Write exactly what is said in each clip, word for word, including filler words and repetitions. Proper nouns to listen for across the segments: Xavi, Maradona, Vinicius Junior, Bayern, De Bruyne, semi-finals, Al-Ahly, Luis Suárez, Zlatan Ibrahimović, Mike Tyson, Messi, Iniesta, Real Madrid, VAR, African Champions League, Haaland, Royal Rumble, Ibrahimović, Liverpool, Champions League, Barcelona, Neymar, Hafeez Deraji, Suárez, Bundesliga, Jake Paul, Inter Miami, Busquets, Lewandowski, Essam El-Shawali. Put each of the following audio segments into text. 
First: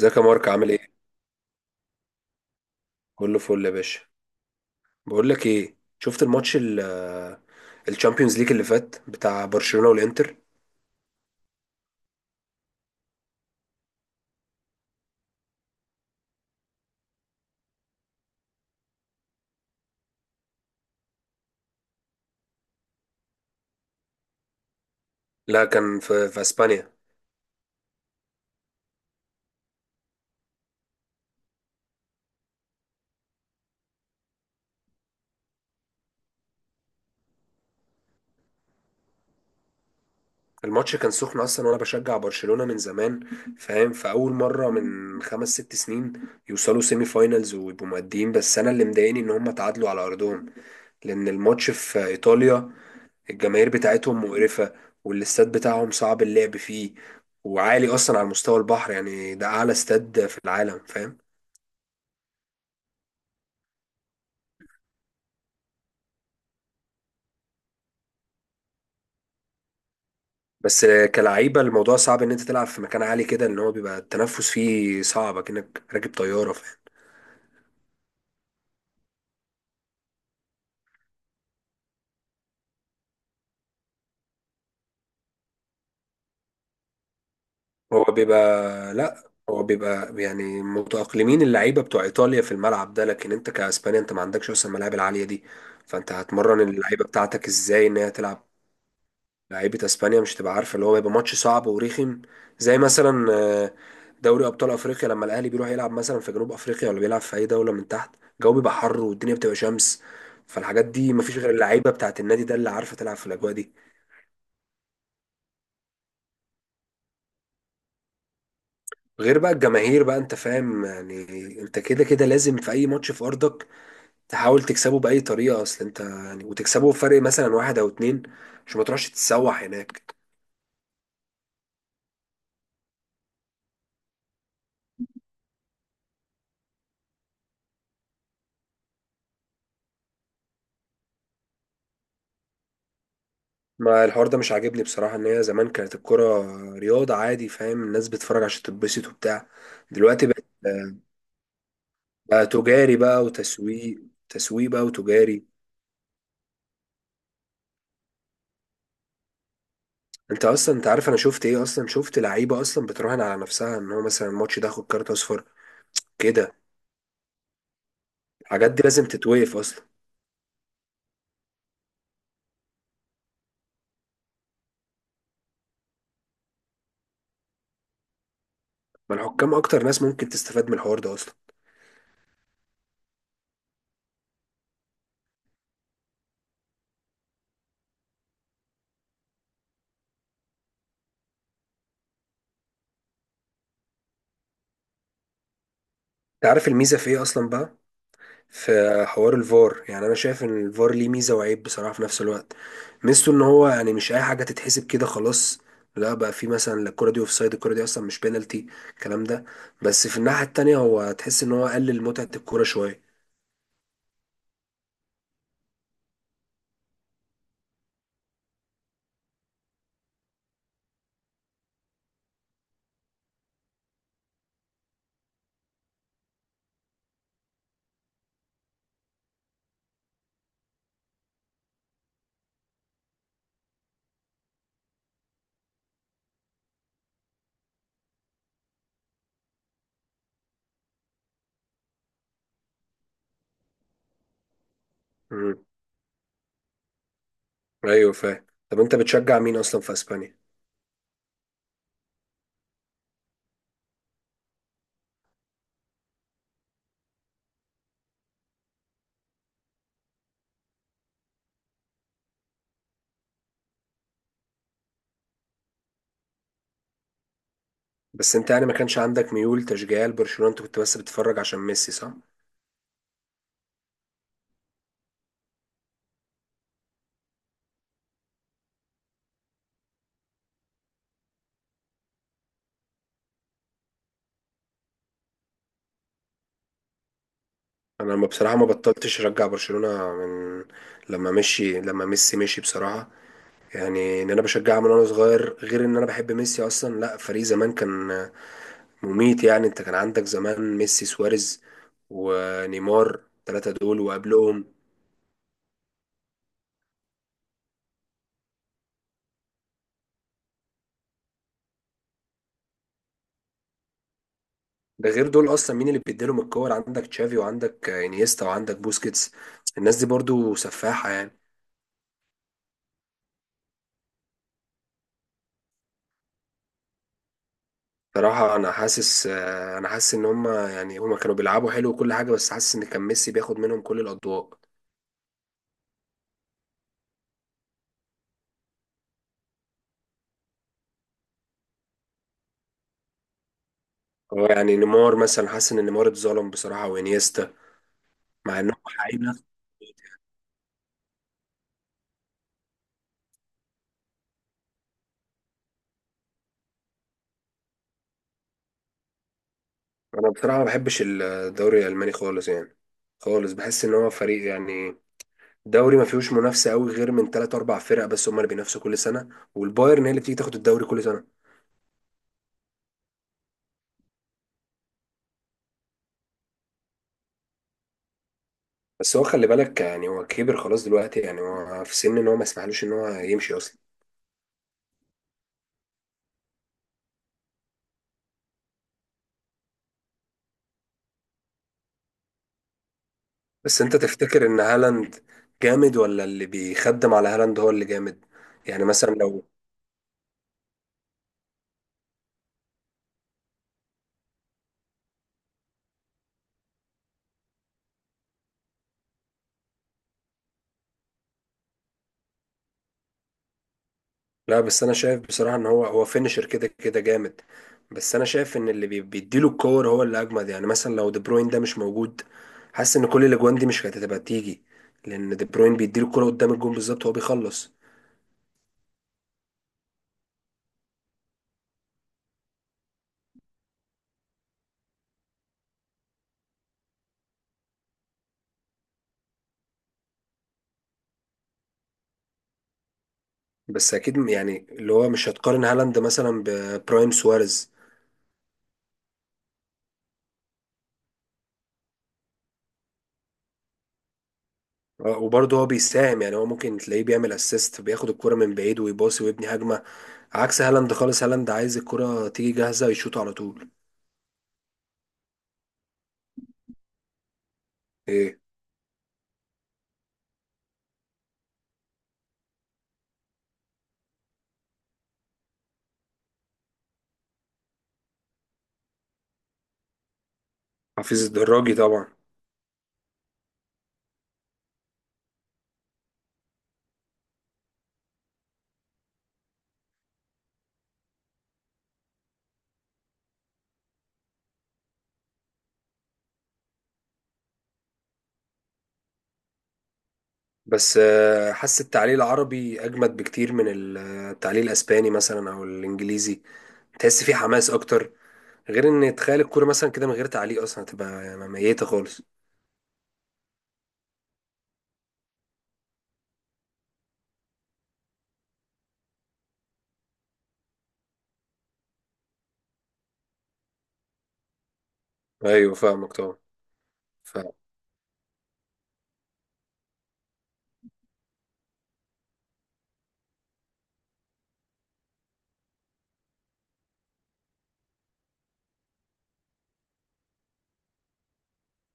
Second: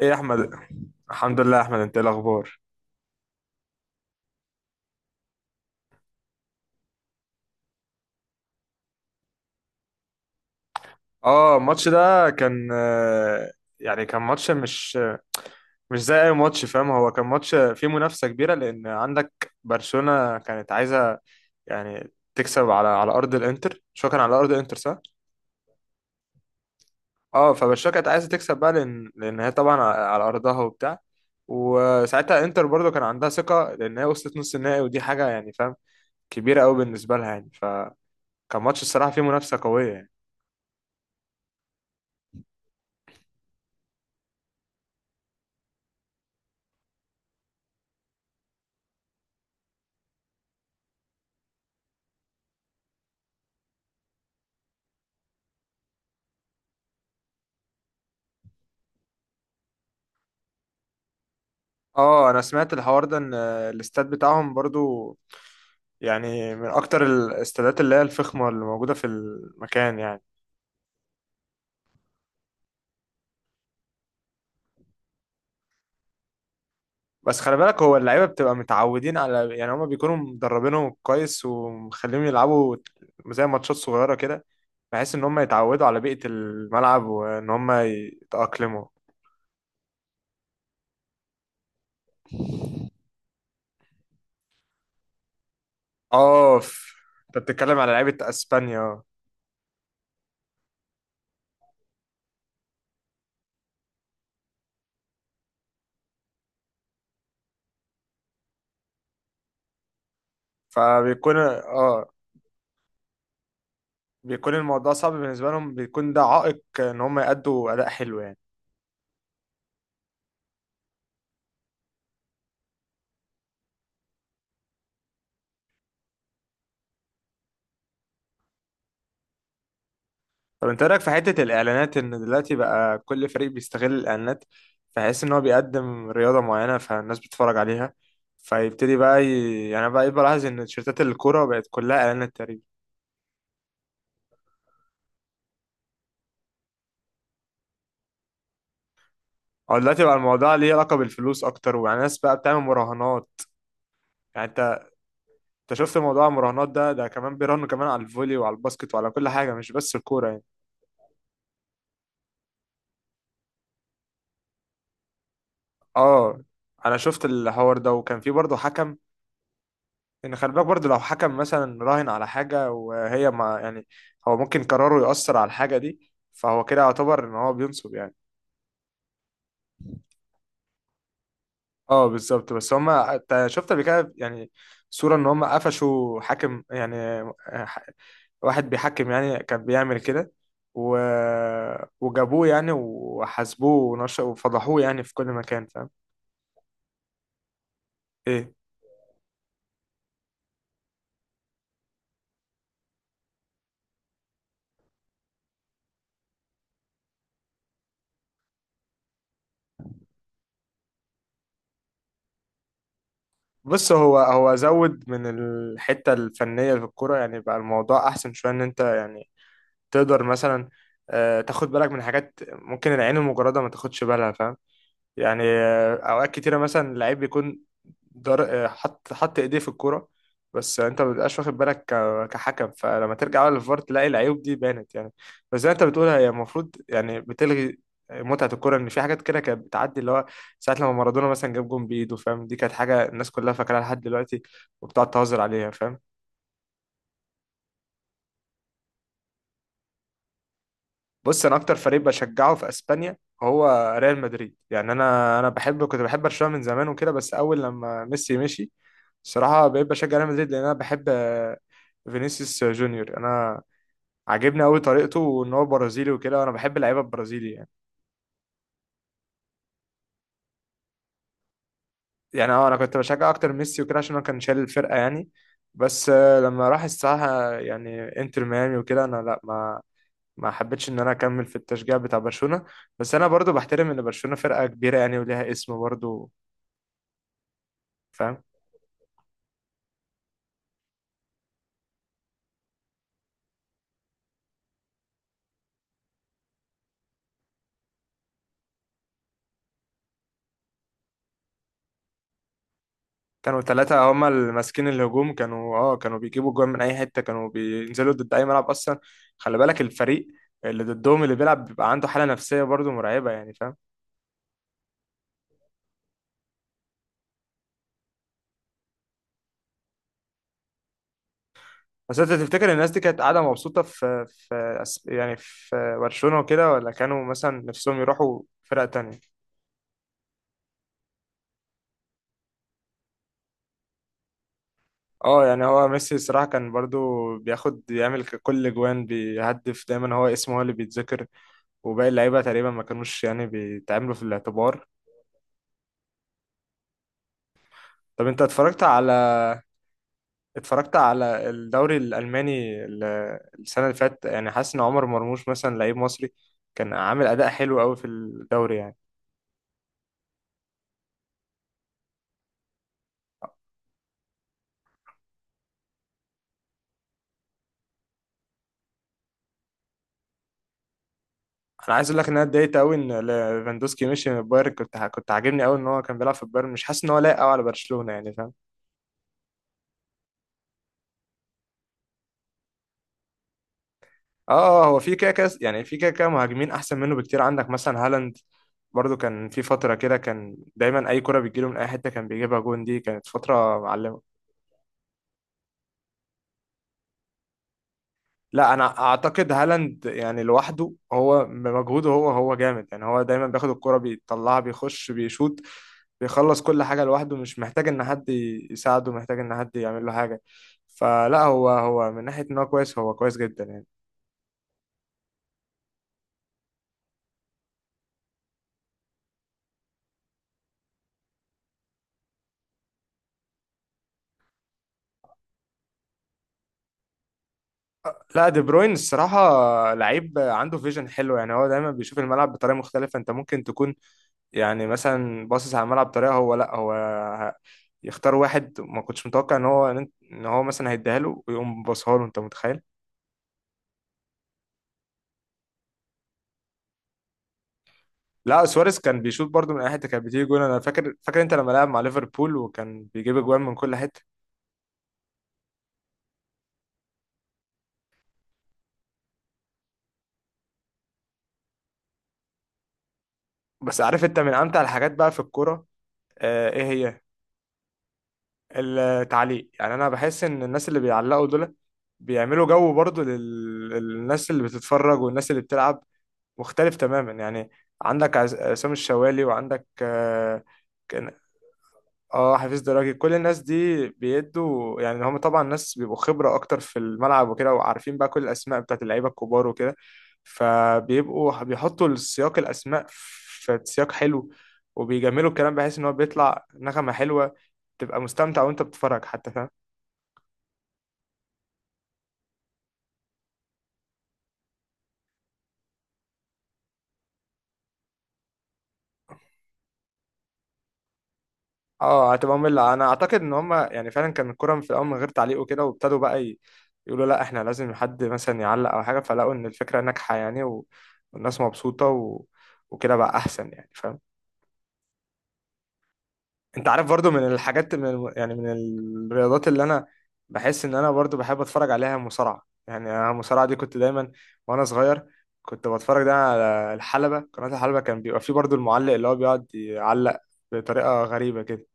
ايه يا يا احمد. مارك، عامل ايه؟ الحمد لله يا احمد، انت ايه الاخبار؟ كله فل يا باشا. بقول لك ايه، شفت الماتش ال الشامبيونز ليج اللي فات بتاع برشلونة والانتر؟ اه، الماتش ده كان آه، يعني كان ماتش مش مش زي اي ماتش، فاهم؟ هو كان ماتش فيه منافسة كبيرة لان عندك برشلونة كانت عايزة يعني تكسب على على ارض الانتر، شو كان على ارض الانتر، صح؟ لا، كان في, في اسبانيا. اه، فبرشلونة كانت عايزة تكسب بقى، لان لان هي طبعا على على ارضها وبتاع. وساعتها انتر برضو كان عندها ثقة لان هي وصلت نص النهائي، ودي حاجة يعني، فاهم، كبيرة قوي بالنسبة لها يعني. فكان ماتش الصراحة فيه منافسة قوية يعني. الماتش كان سخن اصلا، وانا بشجع برشلونة من زمان، فاهم؟ فاول مرة من خمس ست سنين يوصلوا سيمي فاينلز ويبقوا مقدمين، بس انا اللي مضايقني ان هم تعادلوا على ارضهم، لان الماتش في ايطاليا. الجماهير بتاعتهم مقرفة، والاستاد بتاعهم صعب اللعب فيه، وعالي اصلا على مستوى البحر. يعني ده اعلى استاد في العالم، فاهم؟ اه، انا سمعت الحوار ده ان الاستاد بتاعهم برضو يعني من اكتر الاستادات اللي هي الفخمه اللي موجوده في المكان يعني. بس كلعيبة، الموضوع صعب ان انت تلعب في مكان عالي كده، ان هو بيبقى التنفس فيه صعب كأنك راكب طيارة، فاهم؟ بس خلي بالك، هو اللعيبه بتبقى متعودين على، يعني هما بيكونوا مدربينهم كويس ومخليهم يلعبوا زي ماتشات صغيره كده، بحيث ان هما يتعودوا على بيئه الملعب وان هما هو بيبقى يتاقلموا. لا، هو بيبقى يعني متأقلمين اللعيبة بتوع ايطاليا في الملعب ده، لكن انت كاسبانيا انت ما عندكش اصلا الملاعب العالية دي. فانت اه، هتمرن ف- اللعيبة انت بتاعتك بتتكلم ازاي على ان هي لعيبه تلعب؟ اسبانيا. لعيبه اسبانيا مش هتبقى عارفه، اللي هو هيبقى ماتش صعب ورخم. زي مثلا آه، دوري ابطال افريقيا، لما الاهلي بيروح يلعب مثلا في جنوب افريقيا، ولا بيلعب في اي دوله من تحت. الجو بيبقى حر والدنيا بتبقى شمس، فالحاجات دي فبيكون مفيش غير اللعيبه اه بتاعه النادي ده اللي عارفه تلعب في الاجواء دي. بيكون الموضوع صعب بالنسبه لهم، بيكون ده عائق ان هما يأدوا اداء حلو يعني. غير بقى الجماهير بقى، انت فاهم يعني. انت كده كده لازم في اي ماتش في ارضك تحاول تكسبه باي طريقه، اصل انت يعني وتكسبه بفرق مثلا واحد او اتنين، عشان ما تروحش تتسوح هناك. طب، انت رايك في حته الاعلانات، ان دلوقتي بقى كل فريق بيستغل الاعلانات، فحيث ان هو بيقدم رياضه معينه فالناس بتتفرج عليها. فيبتدي بقى ي... يعني بقى بلاحظ ان تيشيرتات الكوره بقت كلها اعلانات تقريبا. ما الحوار ده مش عاجبني بصراحة. ان هي زمان كانت الكرة رياضة عادي، فاهم؟ الناس بتتفرج عشان تتبسط وبتاع. او دلوقتي بقى دلوقتي بقت الموضوع ليه علاقه بالفلوس اكتر، ويعني الناس بقى بقى بتعمل تجاري بقى مراهنات. وتسويق، يعني تسويق بقى انت وتجاري. انت شفت موضوع المراهنات ده ده كمان بيراهنوا كمان على الفولي وعلى الباسكت وعلى كل حاجه، مش بس الكوره يعني. انت اصلا، انت عارف انا شفت ايه اصلا؟ شفت لعيبة اصلا بتراهن على نفسها ان هو مثلا الماتش ده ياخد كارت اصفر، اه، كده. انا شفت الحوار ده وكان في برضه الحاجات دي حكم. لازم تتوقف اصلا. ان خلي بالك برضه، لو حكم مثلا راهن على حاجه وهي، ما يعني، هو ممكن قراره يأثر على الحاجه دي، فهو كده يعتبر ان هو بينصب يعني. ما الحكام اكتر ناس ممكن تستفاد من الحوار ده اصلا. اه، بالظبط. بس هما، أنت شفت قبل كده يعني، صوره ان هما قفشوا حاكم يعني، ح- واحد بيحكم يعني كان بيعمل كده و... وجابوه يعني وحاسبوه ونش... وفضحوه يعني في كل مكان، فاهم. انت عارف الميزة في ايه اصلا بقى؟ ايه؟ في حوار الفار. يعني انا شايف ان الفار ليه ميزه وعيب بصراحه في نفس الوقت. ميزته ان هو يعني مش اي حاجه تتحسب كده خلاص. لا بقى، في مثلا لا الكره دي اوف سايد، الكره دي اصلا مش بينالتي، الكلام ده. بس في الناحيه التانية، هو تحس ان هو قلل متعه الكوره شويه. بص، هو هو زود من الحته الفنيه في الكوره، يعني بقى الموضوع احسن شويه، ان انت يعني تقدر مثلا آه، تاخد بالك من حاجات ممكن العين المجرده ما تاخدش بالها، فاهم. يعني آه، اوقات كتيره مثلا اللعيب بيكون در... آه، حط حط ايديه في الكوره، بس انت ما بتبقاش واخد بالك ك... كحكم. فلما ترجع بقى للفار تلاقي العيوب دي بانت يعني. بس زي ما انت بتقول، هي المفروض يعني بتلغي متعة الكورة، إن في حاجات كده كانت بتعدي اللي هو، ساعة لما مارادونا مثلا جاب جون بإيده فاهم، دي كانت حاجة الناس كلها فاكراها لحد دلوقتي، وبتقعد تهزر امم عليها فاهم. ايوه، فاهم. طب انت بتشجع مين اصلا في اسبانيا؟ بص، انا اكتر فريق بشجعه في اسبانيا هو ريال مدريد يعني. انا انا بحب، كنت بحب برشلونة من زمان وكده، بس اول لما ميسي مشي الصراحة بقيت بشجع ريال مدريد، لان انا بحب آه، فينيسيوس جونيور. انا عاجبني قوي طريقته، وان هو برازيلي وكده، وانا بحب اللعيبه البرازيلي يعني. بس انت يعني ما كانش عندك ميول تشجيعيه لبرشلونه؟ انت كنت بس بتتفرج عشان ميسي، صح؟ يعني اه، انا كنت بشجع اكتر ميسي وكده عشان هو كان شايل الفرقه يعني. بس آه، لما راح الساحه يعني انتر ميامي وكده، انا لا، ما ما حبيتش ان انا اكمل في التشجيع بتاع برشلونه. بس انا برضو بحترم ان برشلونه فرقه كبيره يعني وليها اسم برضو. انا ما فاهم. بصراحه ما بطلتش اشجع برشلونه من لما مشي لما ميسي مشي، بصراحه. يعني ان انا بشجعها من وانا صغير، غير ان انا بحب ميسي اصلا. لا، فريق زمان كان مميت يعني. انت كان عندك زمان ميسي، سواريز، ونيمار، كانوا ثلاثة دول، ثلاثة هما اللي وقبلهم ماسكين الهجوم. كانوا اه كانوا بيجيبوا جوان من أي حتة، كانوا بينزلوا ضد أي ملعب أصلا. خلي بالك، الفريق اللي ضدهم اللي بيلعب بيبقى عنده حالة نفسية برضو مرعبة يعني فاهم. ده، غير دول اصلا مين اللي بيديلهم الكور؟ عندك تشافي، وعندك انيستا، وعندك بوسكيتس. الناس دي برضو سفاحة يعني. بس أنت تفتكر الناس دي كانت قاعدة مبسوطة في في أس- يعني في برشلونة وكده، ولا كانوا مثلا نفسهم يروحوا صراحة انا فرقة حاسس تانية؟ انا حاسس ان هم يعني هم كانوا بيلعبوا حلو وكل حاجة، بس حاسس ان كان ميسي بياخد منهم كل الاضواء. اه، يعني هو ميسي الصراحة كان برضو بياخد، يعمل ك- كل جوان بيهدف دايما هو اسمه هو اللي بيتذكر، وباقي اللعيبة تقريبا ما كانوش يعني بيتعاملوا في هو يعني الاعتبار. نيمار مثلا، حاسس ان نيمار اتظلم بصراحة، وانيستا طب انت مع انهم اتفرجت على حقيقي. اتفرجت على الدوري الألماني ال- السنة اللي فاتت يعني، حاسس إن عمر مرموش مثلا لعيب مصري كان عامل أداء حلو أوي في الدوري يعني؟ انا بصراحه ما بحبش الدوري الالماني خالص يعني، خالص. بحس ان هو فريق يعني، دوري ما فيهوش منافسه قوي غير من تلات اربع فرق بس، هم اللي بينافسوا كل سنه، والبايرن هي اللي بتيجي تاخد الدوري كل سنه. أنا عايز أقول لك إن أنا اتضايقت أوي إن ليفاندوسكي مشي من البايرن. كنت ع- كنت عاجبني أوي إن هو كان بيلعب في البايرن، مش حاسس إن هو لايق أوي على برشلونة يعني، فاهم. بس هو خلي بالك يعني، هو كبر خلاص دلوقتي، يعني هو في سن ان هو ما يسمحلوش ان هو يمشي اصلا. آه آه، هو في كده كده يعني، في كده كده مهاجمين أحسن منه بكتير. عندك مثلا هالاند، برضو كان في فترة كده كان دايما أي كرة بتجيله من أي حتة كان بيجيبها جون، دي كانت فترة بس انت معلمة. تفتكر ان هالاند جامد، ولا اللي بيخدم على هالاند هو اللي جامد؟ لا، يعني انا مثلا لو، اعتقد هالاند يعني لوحده هو بمجهوده، هو هو جامد يعني. هو دايما بياخد الكرة بيطلعها بيخش بيشوط، بيخلص كل حاجة لوحده، مش محتاج ان حد يساعده، محتاج ان حد يعمل له حاجة. فلا، هو هو من ناحية ان هو كويس، هو كويس جدا يعني. لا بس انا شايف بصراحه ان هو هو فينشر كده كده جامد. بس انا شايف ان اللي بي- بيديله الكور هو اللي اجمد. يعني مثلا لو دي بروين ده مش موجود، حاسس ان كل الاجوان دي مش كانت هتبقى تيجي، لان دي بروين بيديله الكوره قدام الجون بالظبط، هو بيخلص. لا، دي بروين الصراحة لعيب عنده فيجن حلو يعني. هو دايما بيشوف الملعب بطريقة مختلفة. انت ممكن تكون يعني مثلا باصص على الملعب بطريقة، هو لا هو ه- يختار واحد ما كنتش متوقع ان هو ان هو مثلا هيديها له، ويقوم باصها له، انت متخيل. بس اكيد م- يعني اللي هو مش هتقارن هالاند مثلا ببرايم سواريز. لا، سواريز كان بيشوط برضو من اي حته كانت بتيجي جون. انا فاكر فاكر انت لما لعب مع ليفربول وكان بيجيب اجوان من كل حته. آه، وبرضه هو بيساهم يعني، هو ممكن تلاقيه بيعمل اسيست، بياخد الكرة من بعيد ويباصي ويبني هجمة، عكس هالاند خالص. هالاند عايز الكرة تيجي جاهزة يشوط على طول. بس عارف انت من امتع الحاجات بقى في الكوره؟ آه، ايه هي؟ ايه، التعليق يعني. انا بحس ان الناس اللي بيعلقوا دول بيعملوا جو برضو لل- للناس اللي بتتفرج والناس اللي بتلعب مختلف تماما يعني. عندك عز- عصام الشوالي، وعندك آه حفيظ الدراجي طبعا. اه حفيظ دراجي، كل الناس دي بيدوا يعني. هم طبعا ناس بيبقوا خبرة اكتر في الملعب وكده، وعارفين بقى كل الاسماء بتاعت اللعيبة الكبار وكده، فبيبقوا بيحطوا السياق، الاسماء في سياق حلو، وبيجملوا الكلام بحيث ان هو بيطلع نغمة حلوة، تبقى مستمتع وانت بتتفرج حتى، فاهم. بس آه، حاسس التعليق العربي اجمد بكتير من ال- التعليق الاسباني مثلا او الانجليزي، تحس فيه حماس اكتر. غير ان تخيل الكوره مثلا كده من غير تعليق اصلا، هتبقى يعني ميته خالص. اه، هتبقى مملة. انا اعتقد ان هم يعني فعلا كان الكرة في الاول من غير تعليق وكده، وابتدوا بقى ي- يقولوا لا، احنا لازم حد مثلا يعلق او حاجة، فلقوا ان الفكرة ناجحة يعني، و- والناس مبسوطة و... وكده بقى احسن يعني، فاهم. ايوه، فاهمك طبعا. انت عارف برضو من فاهم. الحاجات، من الم- يعني من الرياضات اللي انا بحس ان انا برضو بحب اتفرج عليها، مصارعة. يعني انا المصارعة دي كنت دايما وانا صغير كنت بتفرج ده على الحلبة، قناة الحلبة، كان بيبقى فيه برضو المعلق اللي هو بيقعد يعلق بطريقة غريبة كده.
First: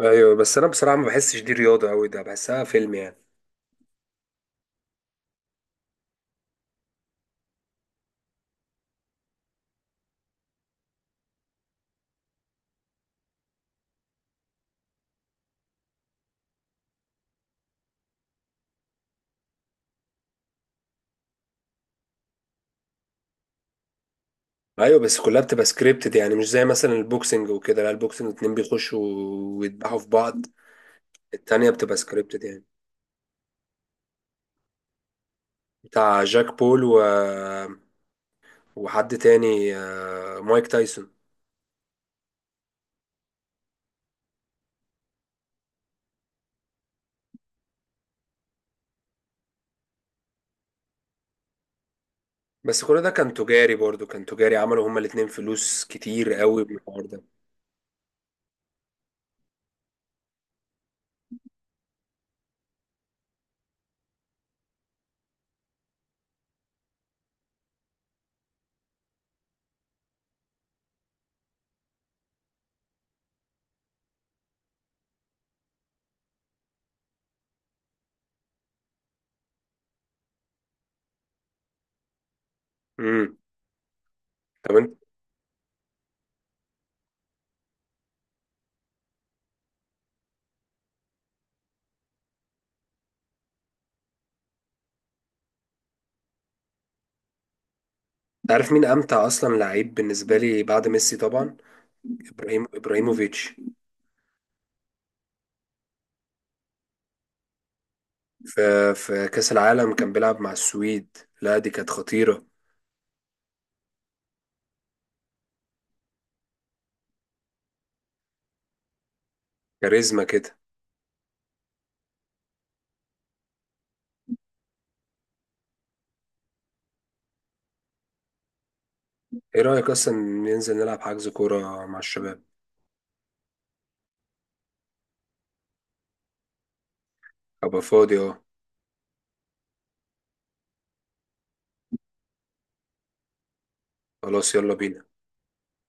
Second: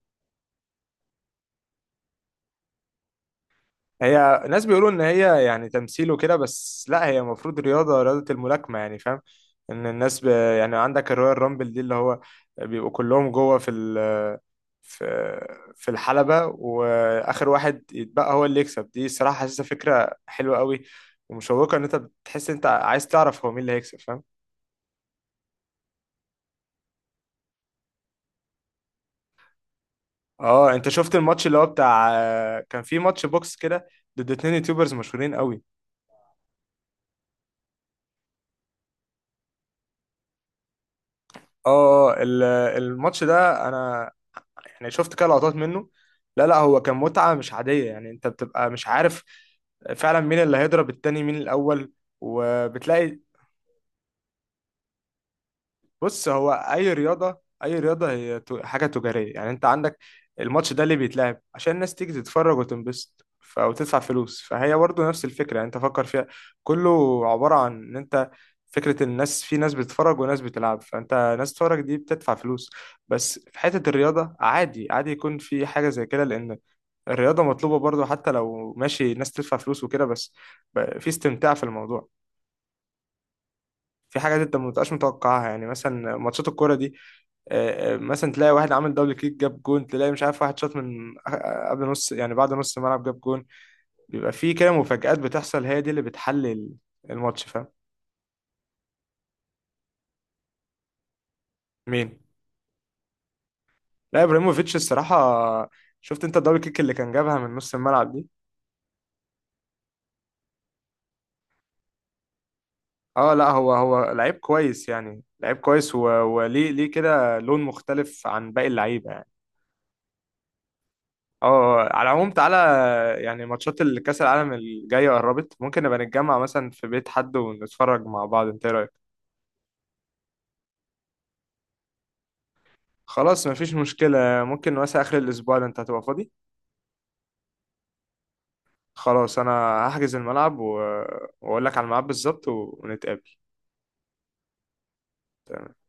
ايوه، بس انا بصراحه ما بحسش دي رياضه قوي، ده بحسها فيلم يعني. هي ناس بيقولوا ان هي يعني تمثيل وكده، بس لا، هي المفروض رياضة، رياضة الملاكمة يعني فاهم. ان الناس ب... يعني عندك الرويال رامبل دي، اللي هو بيبقوا كلهم جوه في في في الحلبة، وآخر واحد يتبقى هو اللي يكسب، دي صراحة حاسسها فكرة حلوة قوي ومشوقة، إن أنت بتحس أنت عايز تعرف هو مين اللي هيكسب، فاهم. ايوه بس كلها بتبقى سكريبتد، يعني مش زي مثلا البوكسنج وكده. لا، البوكسنج اتنين بيخشوا ويدبحوا في بعض. اه، انت شفت الماتش اللي هو التانية بتبقى بتاع، سكريبتد يعني. كان في ماتش بوكس كده، ضد اتنين يوتيوبرز مشهورين قوي؟ بتاع جاك بول و... وحد تاني، آه، مايك تايسون. اه اه ال- الماتش ده انا يعني شفت كده لقطات منه. لا لا، هو كان متعة مش عادية يعني، انت بتبقى مش عارف فعلا مين اللي هيضرب التاني مين الاول، بس كل ده وبتلاقي. كان تجاري برضو، كان تجاري، عملوا هما الاتنين فلوس بص، كتير هو قوي من اي الحوار ده. رياضه، اي رياضه هي ت- حاجه تجاريه يعني. انت عندك الماتش ده ليه بيتلعب؟ عشان الناس تيجي تتفرج وتنبسط ف- وتدفع فلوس، فهي برضه نفس الفكره يعني، انت فكر فيها. كله عباره عن ان انت، فكره الناس، في ناس بتتفرج وناس بتلعب، فانت ناس تتفرج دي بتدفع فلوس. بس في حته الرياضه، عادي عادي يكون في حاجه زي كده، لان الرياضه مطلوبه برضه حتى لو ماشي ناس تدفع فلوس وكده، بس ب- في استمتاع في الموضوع. امم في حاجات انت ما طب بتبقاش انت متوقعها، يعني مثلا ماتشات الكوره دي، آه، آه، مثلا تلاقي واحد عامل دبل كيك جاب جون، تلاقي مش عارف واحد شاط من آه، قبل نص يعني، بعد نص الملعب جاب جون. بيبقى في كده مفاجآت بتحصل، هي دي اللي بتحلل الماتش، فاهم. عارف مين امتع اصلا لعيب بالنسبه لي بعد ميسي طبعا؟ مين؟ ابراهيم ابراهيموفيتش. لا، ابراهيموفيتش الصراحه. شفت انت الدبل كيك اللي كان جابها من نص الملعب دي؟ في في كاس العالم كان بيلعب مع السويد. لا دي كانت خطيره. اه لا، هو هو لعيب كويس يعني، لعيب كويس، و- وليه ليه كده لون مختلف عن باقي اللعيبه. كاريزما كده. اه، على العموم تعالى، يعني ماتشات الكأس العالم الجاية قربت، ممكن نبقى نتجمع مثلا في بيت حد ونتفرج مع بعض، انت ايه رأيك؟ ايه رايك اصلا ننزل نلعب، حجز كوره مع الشباب؟ خلاص، مفيش مشكلة. ممكن مثلا آخر الأسبوع ده انت هتبقى فاضي؟ ابقى فاضي، اه. خلاص، أنا هحجز الملعب و... وأقول لك على الميعاد بالظبط ونتقابل. خلاص، يلا بينا. تمام.